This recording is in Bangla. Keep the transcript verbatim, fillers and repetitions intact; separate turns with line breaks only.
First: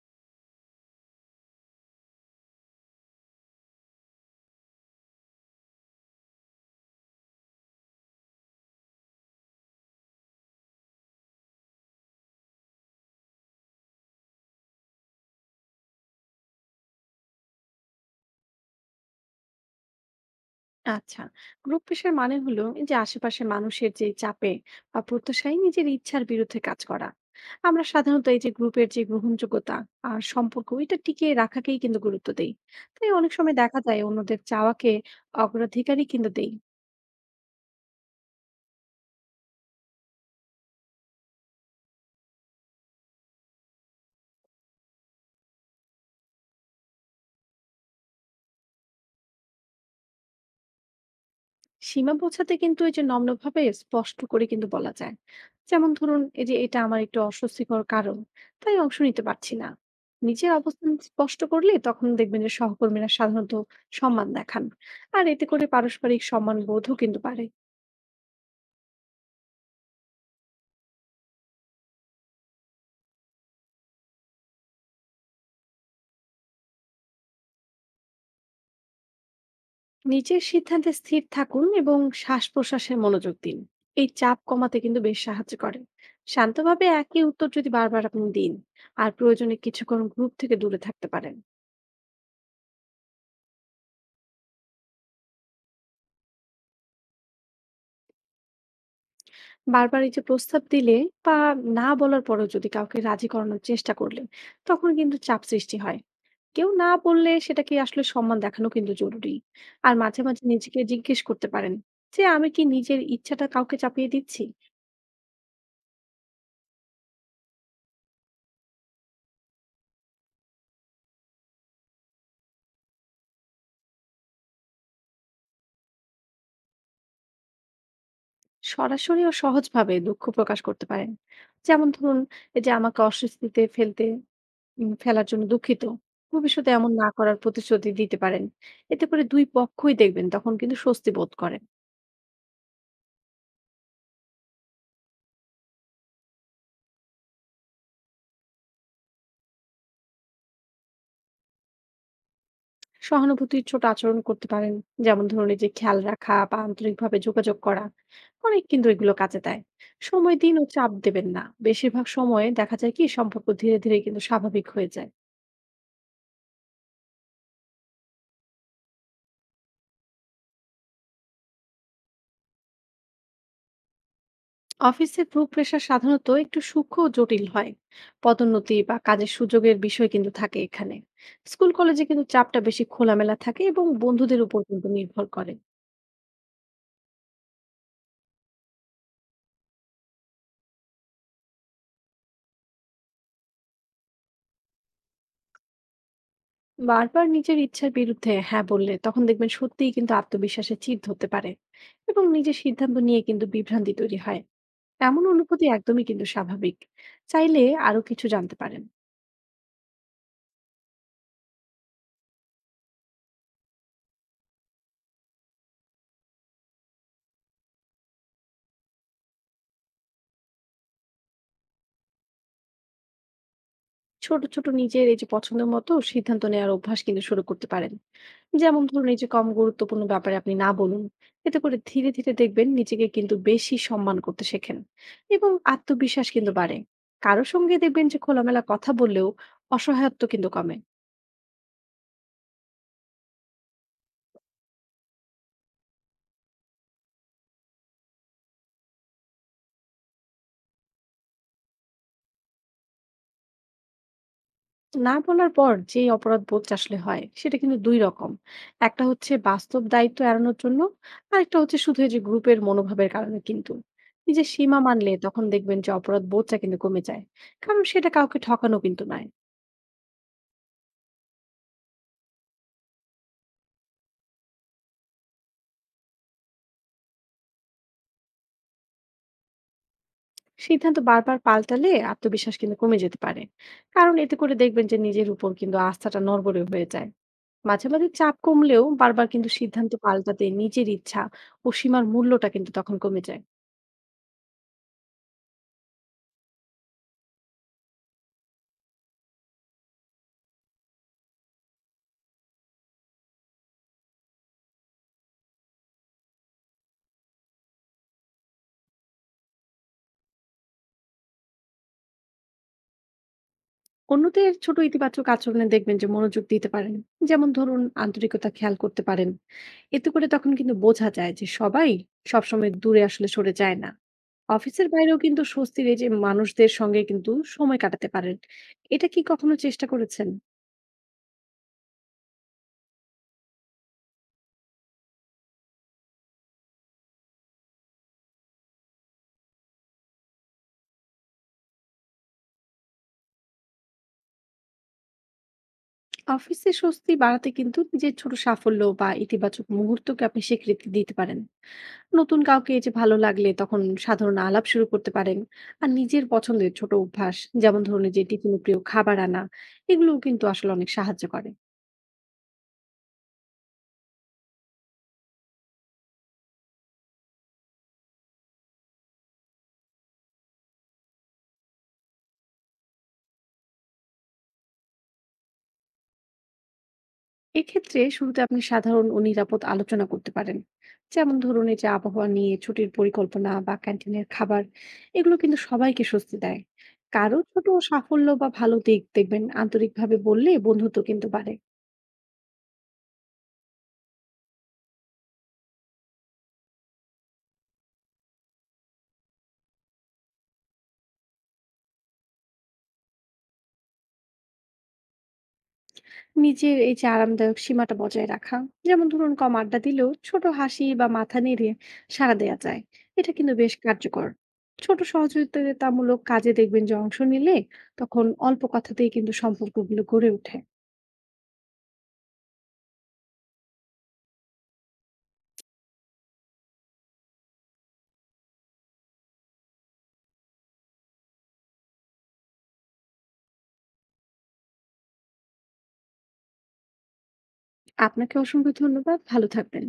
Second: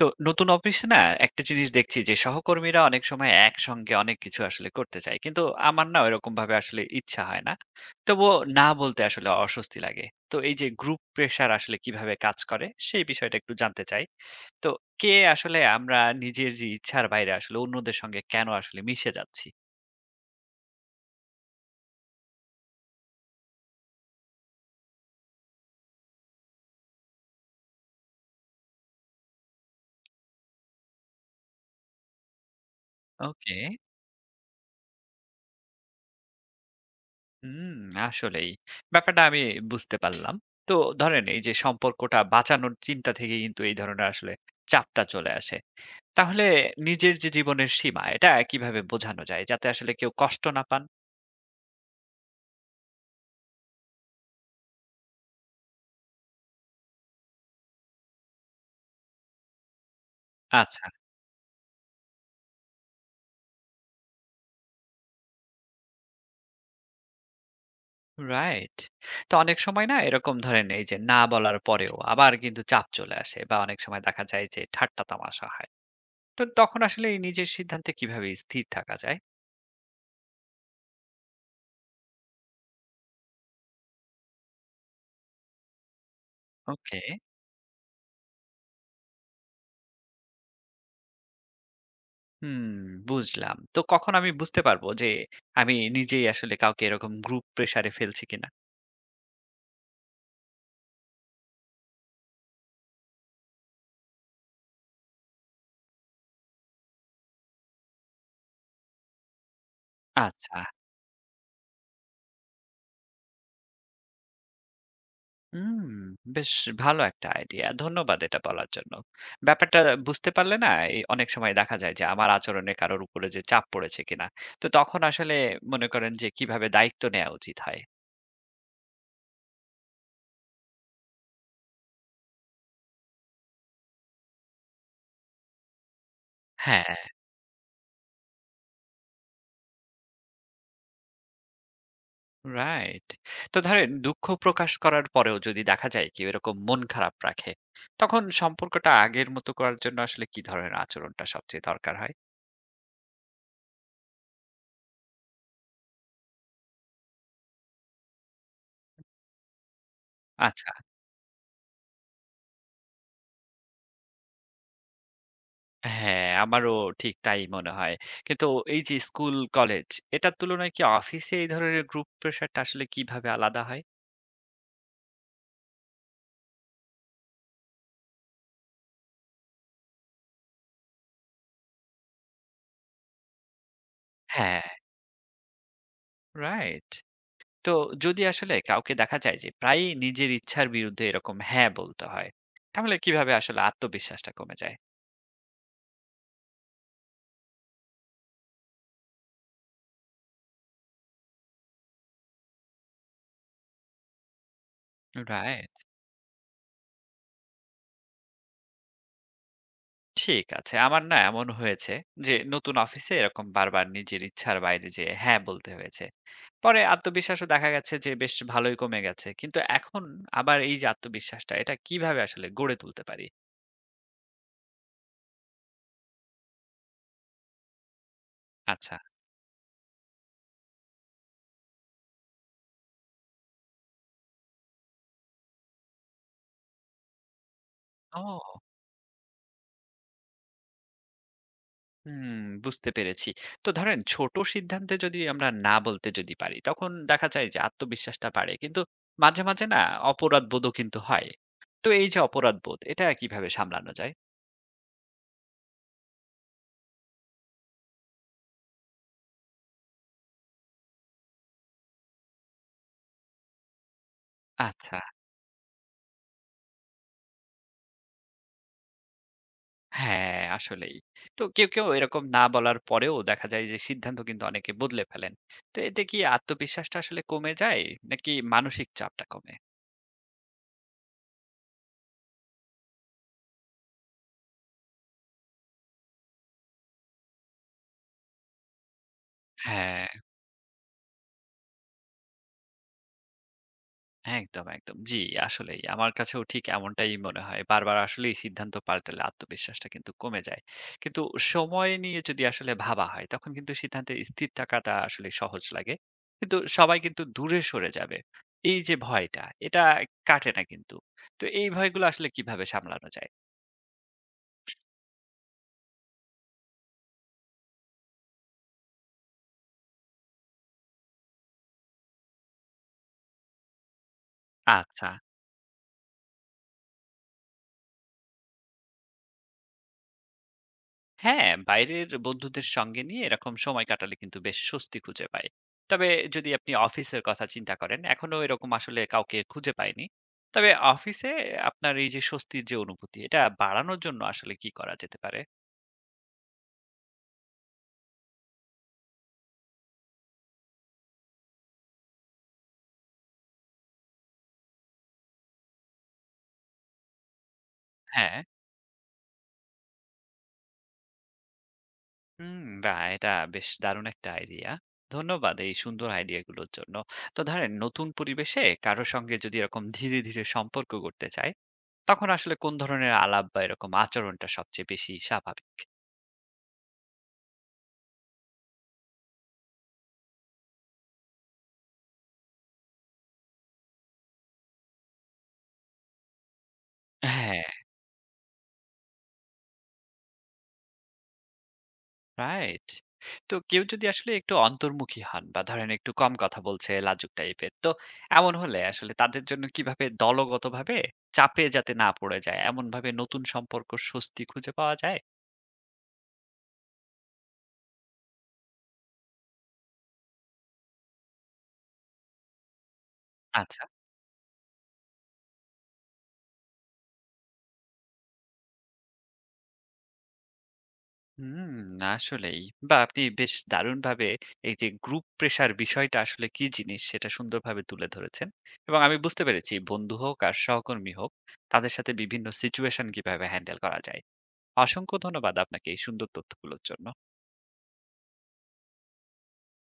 তো নতুন অফিসে না একটা জিনিস দেখছি যে সহকর্মীরা অনেক সময় একসঙ্গে অনেক কিছু আসলে করতে চায়, কিন্তু আমার না ওইরকম ভাবে আসলে ইচ্ছা হয় না। তবুও না বলতে আসলে অস্বস্তি লাগে। তো এই যে গ্রুপ প্রেসার আসলে কিভাবে কাজ করে, সেই বিষয়টা একটু জানতে চাই। তো কে আসলে আমরা নিজের যে ইচ্ছার বাইরে আসলে অন্যদের সঙ্গে কেন আসলে মিশে যাচ্ছি?
আচ্ছা, গ্রুপ প্রেশার মানে হলো এই যে আশেপাশে মানুষের যে চাপে বা প্রত্যাশায় নিজের ইচ্ছার বিরুদ্ধে কাজ করা। আমরা সাধারণত এই যে গ্রুপের যে গ্রহণযোগ্যতা আর সম্পর্ক এটা টিকিয়ে রাখাকেই কিন্তু গুরুত্ব দেই। তাই অনেক সময়
ওকে।
দেখা যায় অন্যদের চাওয়াকে অগ্রাধিকারই কিন্তু দেই।
হুম। আসলেই ব্যাপারটা আমি বুঝতে পারলাম। তো ধরেন এই যে সম্পর্কটা বাঁচানোর চিন্তা থেকে কিন্তু এই ধরনের আসলে চাপটা চলে আসে, তাহলে নিজের যে জীবনের সীমা, এটা কিভাবে বোঝানো যায়? যাতে আসলে কেউ কষ্ট না পান?
সীমা বোঝাতে কিন্তু এই যে নম্রভাবে স্পষ্ট করে কিন্তু বলা যায়। যেমন ধরুন এই যে এটা আমার একটু অস্বস্তিকর, কারণ তাই অংশ নিতে পারছি না। নিজের
আচ্ছা,
অবস্থান স্পষ্ট করলে তখন দেখবেন যে সহকর্মীরা সাধারণত সম্মান দেখান। আর এতে করে পারস্পরিক সম্মান বোধও কিন্তু বাড়ে।
রাইট। তো অনেক সময় না এরকম ধরেন এই যে না বলার পরেও আবার কিন্তু চাপ চলে আসে, বা অনেক সময় দেখা যায় যে ঠাট্টা তামাশা হয়। তো তখন আসলে এই নিজের সিদ্ধান্তে কিভাবে স্থির থাকা যায়?
নিজের সিদ্ধান্তে স্থির থাকুন এবং শ্বাস প্রশ্বাসে মনোযোগ দিন। এই চাপ কমাতে কিন্তু বেশ সাহায্য করে। শান্তভাবে
ওকে।
একই উত্তর যদি বারবার আপনি দিন আর প্রয়োজনে কিছুক্ষণ গ্রুপ থেকে দূরে থাকতে পারেন।
হুম, বুঝলাম। তো কখন আমি বুঝতে পারবো যে আমি নিজেই আসলে কাউকে এরকম গ্রুপ প্রেশার এ ফেলছি কিনা?
বারবার এই যে প্রস্তাব দিলে বা না বলার পরেও যদি কাউকে রাজি করানোর চেষ্টা করলে তখন কিন্তু চাপ সৃষ্টি হয়। কেউ না বললে সেটাকে আসলে সম্মান দেখানো কিন্তু জরুরি। আর মাঝে মাঝে
আচ্ছা।
নিজেকে জিজ্ঞেস করতে পারেন যে আমি কি নিজের ইচ্ছাটা কাউকে চাপিয়ে দিচ্ছি।
হুম, বেশ ভালো একটা আইডিয়া। ধন্যবাদ এটা বলার জন্য। ব্যাপারটা বুঝতে পারলে না এই অনেক সময় দেখা যায় যে আমার আচরণে কারোর উপরে যে চাপ পড়েছে কিনা। তো তখন আসলে মনে করেন যে কিভাবে দায়িত্ব নেয়া উচিত হয়।
সরাসরি ও সহজভাবে দুঃখ প্রকাশ করতে পারেন। যেমন ধরুন এই যে আমাকে অস্বস্তিতে ফেলতে উম, ফেলার জন্য দুঃখিত, ভবিষ্যতে এমন
হ্যাঁ।
না করার প্রতিশ্রুতি দিতে পারেন। এতে করে দুই পক্ষই দেখবেন তখন কিন্তু স্বস্তি বোধ করেন।
রাইট। তো ধরেন দুঃখ প্রকাশ করার পরেও যদি দেখা যায় কেউ এরকম মন খারাপ রাখে, তখন সম্পর্কটা আগের মতো করার জন্য আসলে কি ধরনের আচরণটা সবচেয়ে দরকার হয়?
সহানুভূতির ছোট আচরণ করতে পারেন, যেমন ধরুন এই যে খেয়াল রাখা বা আন্তরিকভাবে যোগাযোগ করা। অনেক কিন্তু এগুলো কাজে দেয়। সময় দিন ও
আচ্ছা।
চাপ দেবেন না, বেশিরভাগ সময়ে দেখা যায় কি সম্পর্ক ধীরে ধীরে কিন্তু স্বাভাবিক হয়ে যায়।
হ্যাঁ, আমারও ঠিক তাই মনে হয়। কিন্তু এই যে স্কুল, কলেজ, এটার তুলনায় কি অফিসে এই ধরনের গ্রুপ প্রেশার টা আসলে কিভাবে আলাদা হয়?
অফিসে গ্রুপ প্রেশার সাধারণত একটু সূক্ষ্ম ও জটিল হয়। পদোন্নতি বা কাজের সুযোগের বিষয় কিন্তু থাকে এখানে। স্কুল কলেজে কিন্তু চাপটা বেশি খোলামেলা থাকে এবং বন্ধুদের উপর
হ্যাঁ।
কিন্তু নির্ভর করে।
রাইট। তো যদি আসলে কাউকে দেখা যায় যে প্রায়ই নিজের ইচ্ছার বিরুদ্ধে এরকম হ্যাঁ বলতে হয়, তাহলে কিভাবে আসলে আত্মবিশ্বাসটা কমে যায়?
বারবার নিজের ইচ্ছার বিরুদ্ধে হ্যাঁ বললে তখন দেখবেন সত্যিই কিন্তু আত্মবিশ্বাসের চির ধরতে পারে, এবং নিজের সিদ্ধান্ত নিয়ে কিন্তু বিভ্রান্তি তৈরি হয়। এমন অনুভূতি
রাইট।
একদমই কিন্তু স্বাভাবিক। চাইলে আরো কিছু জানতে পারেন।
ঠিক আছে। আমার না এমন হয়েছে যে নতুন অফিসে এরকম বারবার নিজের ইচ্ছার বাইরে যে হ্যাঁ বলতে হয়েছে। পরে আত্মবিশ্বাসও দেখা গেছে যে বেশ ভালোই কমে গেছে। কিন্তু এখন আবার এই যে আত্মবিশ্বাসটা, এটা কিভাবে আসলে গড়ে তুলতে পারি?
ছোট ছোট নিজের এই যে পছন্দ মতো সিদ্ধান্ত নেওয়ার অভ্যাস কিন্তু শুরু করতে পারেন। যেমন
আচ্ছা।
ধরুন এই যে কম গুরুত্বপূর্ণ ব্যাপারে আপনি না বলুন। এতে করে ধীরে ধীরে দেখবেন নিজেকে কিন্তু বেশি সম্মান করতে শেখেন এবং আত্মবিশ্বাস কিন্তু বাড়ে। কারো সঙ্গে দেখবেন যে
ও
খোলামেলা কথা বললেও অসহায়ত্ব কিন্তু কমে।
হুম, বুঝতে পেরেছি। তো ধরেন ছোট সিদ্ধান্তে যদি আমরা না বলতে যদি পারি তখন দেখা যায় যে আত্মবিশ্বাসটা বাড়ে। কিন্তু মাঝে, মাঝে না অপরাধবোধও কিন্তু হয়। তো এই যে অপরাধবোধ, এটা কিভাবে সামলানো যায়?
না বলার পর যেই অপরাধবোধটা আসলে হয় সেটা কিন্তু দুই রকম। একটা হচ্ছে বাস্তব দায়িত্ব এড়ানোর জন্য, আর একটা হচ্ছে শুধু এই যে গ্রুপের মনোভাবের কারণে কিন্তু। এই যে সীমা
আচ্ছা।
মানলে তখন দেখবেন যে অপরাধ বোধটা কিন্তু কমে যায়, কারণ সেটা কাউকে ঠকানো কিন্তু নয়।
হ্যাঁ, আসলেই। তো কেউ, কেউ এরকম না বলার পরেও দেখা যায় যে সিদ্ধান্ত কিন্তু অনেকে বদলে ফেলেন। তো এতে কি আত্মবিশ্বাসটা আসলে কমে যায় নাকি মানসিক চাপটা কমে?
সিদ্ধান্ত বারবার পাল্টালে আত্মবিশ্বাস কিন্তু কমে যেতে পারে, কারণ এতে করে দেখবেন যে নিজের উপর কিন্তু আস্থাটা নড়বড়ে হয়ে যায়। মাঝে মাঝে চাপ কমলেও বারবার কিন্তু সিদ্ধান্ত
হ্যাঁ,
পাল্টাতে নিজের ইচ্ছা ও সীমার মূল্যটা কিন্তু তখন কমে যায়।
একদম, একদম। জি, আসলেই। আমার কাছেও ঠিক এমনটাই মনে হয়। বারবার আসলেই সিদ্ধান্ত পাল্টালে আত্মবিশ্বাসটা কিন্তু কমে যায়। কিন্তু সময় নিয়ে যদি আসলে ভাবা হয় তখন কিন্তু সিদ্ধান্তে স্থির থাকাটা আসলে সহজ লাগে। কিন্তু সবাই কিন্তু দূরে সরে যাবে, এই যে ভয়টা, এটা কাটে না কিন্তু। তো এই ভয়গুলো আসলে কিভাবে সামলানো যায়?
অন্যদের ছোট ইতিবাচক আচরণে দেখবেন যে মনোযোগ দিতে পারেন। যেমন ধরুন আন্তরিকতা খেয়াল করতে পারেন। এতে করে তখন কিন্তু বোঝা যায় যে সবাই সবসময় দূরে আসলে সরে যায় না। অফিসের
আচ্ছা।
বাইরেও কিন্তু স্বস্তির এই যে মানুষদের সঙ্গে কিন্তু সময় কাটাতে পারেন। এটা কি কখনো চেষ্টা করেছেন?
হ্যাঁ, বাইরের বন্ধুদের সঙ্গে নিয়ে এরকম সময় কাটালে কিন্তু বেশ স্বস্তি খুঁজে পাই। তবে যদি আপনি অফিসের কথা চিন্তা করেন, এখনো এরকম আসলে কাউকে খুঁজে পাইনি। তবে অফিসে আপনার এই যে স্বস্তির যে অনুভূতি, এটা বাড়ানোর জন্য আসলে কি করা যেতে পারে?
অফিসে স্বস্তি বাড়াতে কিন্তু নিজের ছোট সাফল্য বা ইতিবাচক মুহূর্তকে আপনি স্বীকৃতি দিতে পারেন। নতুন কাউকে এই যে ভালো লাগলে তখন সাধারণ আলাপ শুরু করতে পারেন। আর নিজের পছন্দের ছোট অভ্যাস, যেমন ধরুন এই যে
হ্যাঁ।
টিফিনে প্রিয় খাবার আনা, এগুলোও কিন্তু আসলে অনেক সাহায্য করে।
হুম, বাহ! এটা বেশ দারুণ একটা আইডিয়া। ধন্যবাদ এই সুন্দর আইডিয়াগুলোর জন্য। তো ধরেন নতুন পরিবেশে কারো সঙ্গে যদি এরকম ধীরে, ধীরে সম্পর্ক গড়তে চাই, তখন আসলে কোন ধরনের আলাপ বা এরকম আচরণটা সবচেয়ে বেশি স্বাভাবিক?
এক্ষেত্রে শুরুতে আপনি সাধারণ ও নিরাপদ আলোচনা করতে পারেন। যেমন ধরুন এই যে আবহাওয়া নিয়ে ছুটির পরিকল্পনা বা ক্যান্টিনের খাবার, এগুলো কিন্তু সবাইকে স্বস্তি দেয়। কারো
হ্যাঁ।
ছোট সাফল্য বা ভালো দিক দেখবেন আন্তরিকভাবে বললে বন্ধুত্ব কিন্তু বাড়ে।
রাইট। তো কেউ যদি আসলে একটু অন্তর্মুখী হন বা ধরেন একটু কম কথা বলছে, লাজুক টাইপের। তো এমন হলে আসলে তাদের জন্য কিভাবে দলগতভাবে চাপে যাতে না পড়ে যায়, এমনভাবে নতুন সম্পর্ক স্বস্তি খুঁজে পাওয়া যায়?
নিজের এই যে আরামদায়ক সীমাটা বজায় রাখা, যেমন ধরুন কম আড্ডা দিলেও ছোট হাসি বা মাথা নেড়ে সাড়া দেওয়া যায়, এটা কিন্তু বেশ
আচ্ছা।
কার্যকর। ছোট সহযোগিতামূলক কাজে দেখবেন যে অংশ নিলে তখন অল্প কথাতেই কিন্তু সম্পর্কগুলো গড়ে ওঠে।
হুম, আসলেই। বা আপনি বেশ দারুণভাবে এই যে গ্রুপ প্রেশার বিষয়টা আসলে কি জিনিস সেটা সুন্দরভাবে তুলে ধরেছেন। এবং আমি বুঝতে পেরেছি বন্ধু হোক আর সহকর্মী হোক, তাদের সাথে বিভিন্ন সিচুয়েশন কিভাবে হ্যান্ডেল করা যায়। অসংখ্য ধন্যবাদ আপনাকে এই সুন্দর তথ্যগুলোর জন্য।
আপনাকে অসংখ্য ধন্যবাদ, ভালো থাকবেন।